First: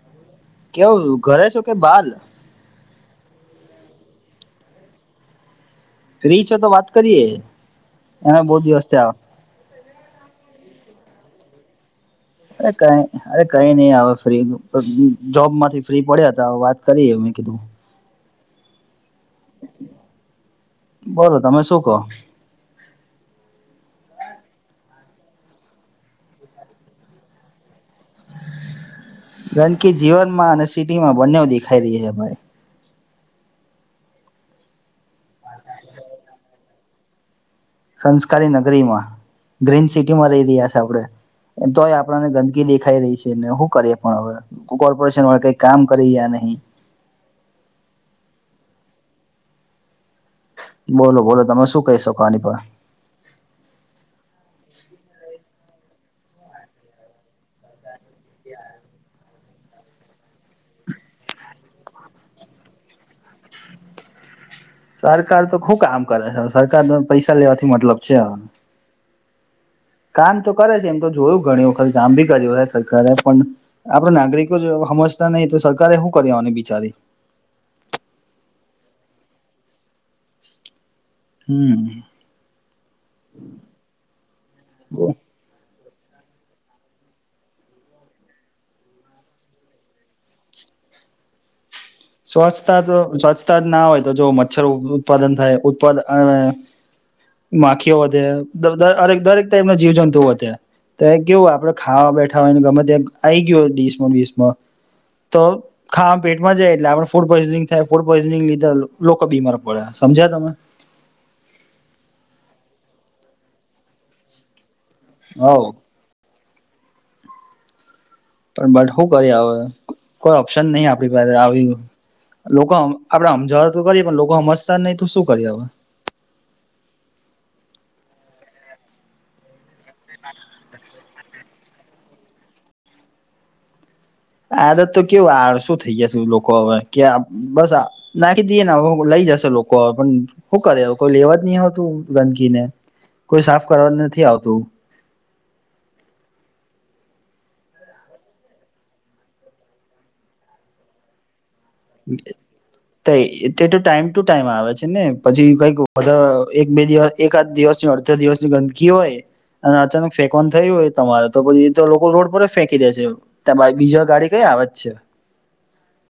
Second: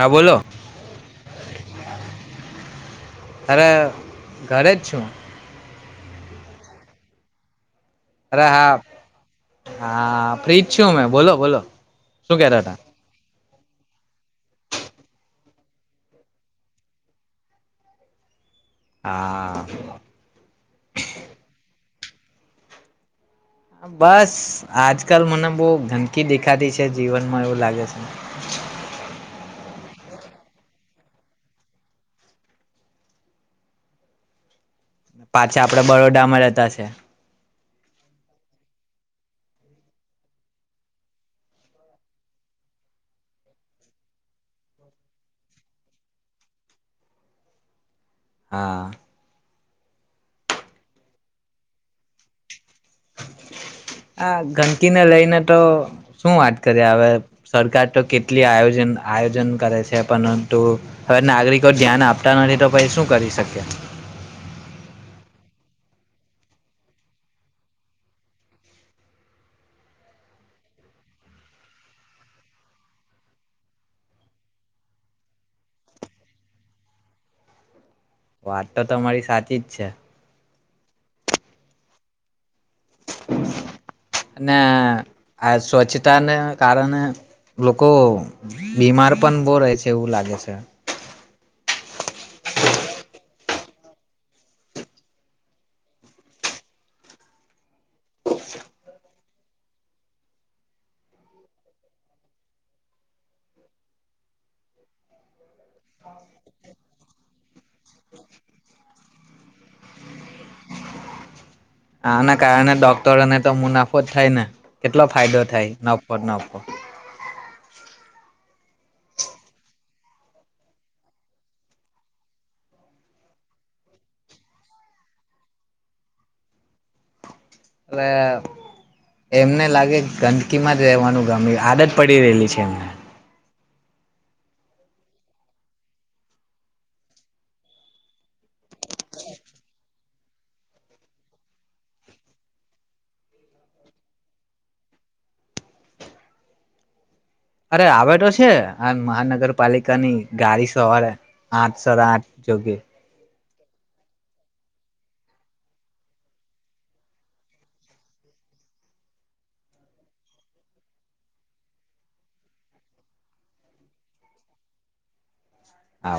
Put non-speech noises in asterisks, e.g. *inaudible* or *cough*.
હા બોલો કેવું ઘરે છો કે બાર? અરે ઘરે જ છું. ફ્રી છો તો વાત કરીએ. એમે અરે બહુ હા દિવસ થયા હા ફ્રિજ શું મે બોલો બોલો શું કેતા એટલે હતા કઈ નહિ અરે કઈ નહી આવે ફ્રી જોબમાંથી ફ્રી પડ્યા હતા વાત કરીએ મેં કીધું હા બોલો તમે શું કહો બસ આજકાલ મને બહુ ગંદકી દેખાતી છે જીવનમાં એવું લાગે છે. ગંદકી જીવનમાં અને સિટીમાં બંને દેખાઈ રહી છે ભાઈ પાછા આપડા બરોડા માં રહતા છે. સંસ્કારી નગરીમાં ગ્રીન સિટીમાં રહી રહ્યા છે આપણે એમ તોય આપણાને ગંદકી દેખાઈ રહી છે ને શું કરીએ પણ હવે કોર્પોરેશન વાળા કઈ કામ કરી રહ્યા નહી હા બોલો બોલો તમે શું કહી શકો આની પર હા ગંદકીને લઈને તો શું વાત કરીએ હવે સરકાર તો કેટલી આયોજન આયોજન કરે છે પરંતુ હવે નાગરિકો ધ્યાન આપતા નથી તો પછ શું કરી શકે સરકાર તો શું કામ કરે છે સરકાર તો પૈસા લેવાથી મતલબ છે કામ તો કરે છે એમ તો જોયું ગણીવખત કામ બી કર્યું સરકારે પણ આપડ નાગરિકો જો સમજતા નહી તો સરકારે શું કરી લેવાનું બિચારી વાત તો તમારી સાચી જ છે. હમ અને આ સ્વચિત તાને કારણે લોકો બીમાર પણ બો રહે છે એવું લાગે છે. સ્વચ્છતા તો સ્વચ્છતા જ ના હોય તો જો મચ્છર ઉત્પાદન થાયપા માખીઓ વધેરેક દરેક ટાઈપ ના જીવ જંતુ વધે તો એ કેવું આપડે ખાવા બેઠા હોયને ગમે ત્યાં આવી ગયું હોય ડીસમાંબિસમા તો ખાવા પેટમાં જાય એટલે આપ ફૂડ પોઈઝનિંગ થાય ફૂડ પોઈઝનિંગ લીધે લોકો બીમાર પડે સમજ્યા તમે આના કારણે ડોક્ટરોને તો મુનાફો થાય ને કેટલો ફાયદો હવ થાય નફ ન *inaudible* પણ બટ શું કરી હ કોઈ ઓપ્શન નહી આપણી પાસે આવી લોકો આપડે સમજવા તો કરી પણ લોકો સમજતા નહી તો શું કરીએ હવ એવે એમને લાગે ગ કિંમા રહેવાનું ગામ્યું આદત પડી રહેલી છે એમને આદત તો કેવું આ શું થઈ જશે લોકો હવે કે બસ નાખી દઈ ને લઈ જશે લોકો હવે પણ શું કરે કોઈ લેવા જ નહી આવતું ગંદકીને કોઈ સાફ કરવા નથી આવતું અરે આવે તો છે આ મહાનગરપાલિકા ની ગાડી સવારે આઠ સાઢા આઠ જોગે તે તો ટાઈમ ટુ ટાઈમ આવે છે ને પછી કઈક બધા એક બે દિવસ એકાદ આ દિવસની ગંદકી હોય અને અચાનક ફેંકવાનું થય હોય તમારે તો પછી એ તો લોકો રોડ પર જ ફેંકી દે છે ત્યાં બીજા ગાડી કઈ આવે જ છે આવે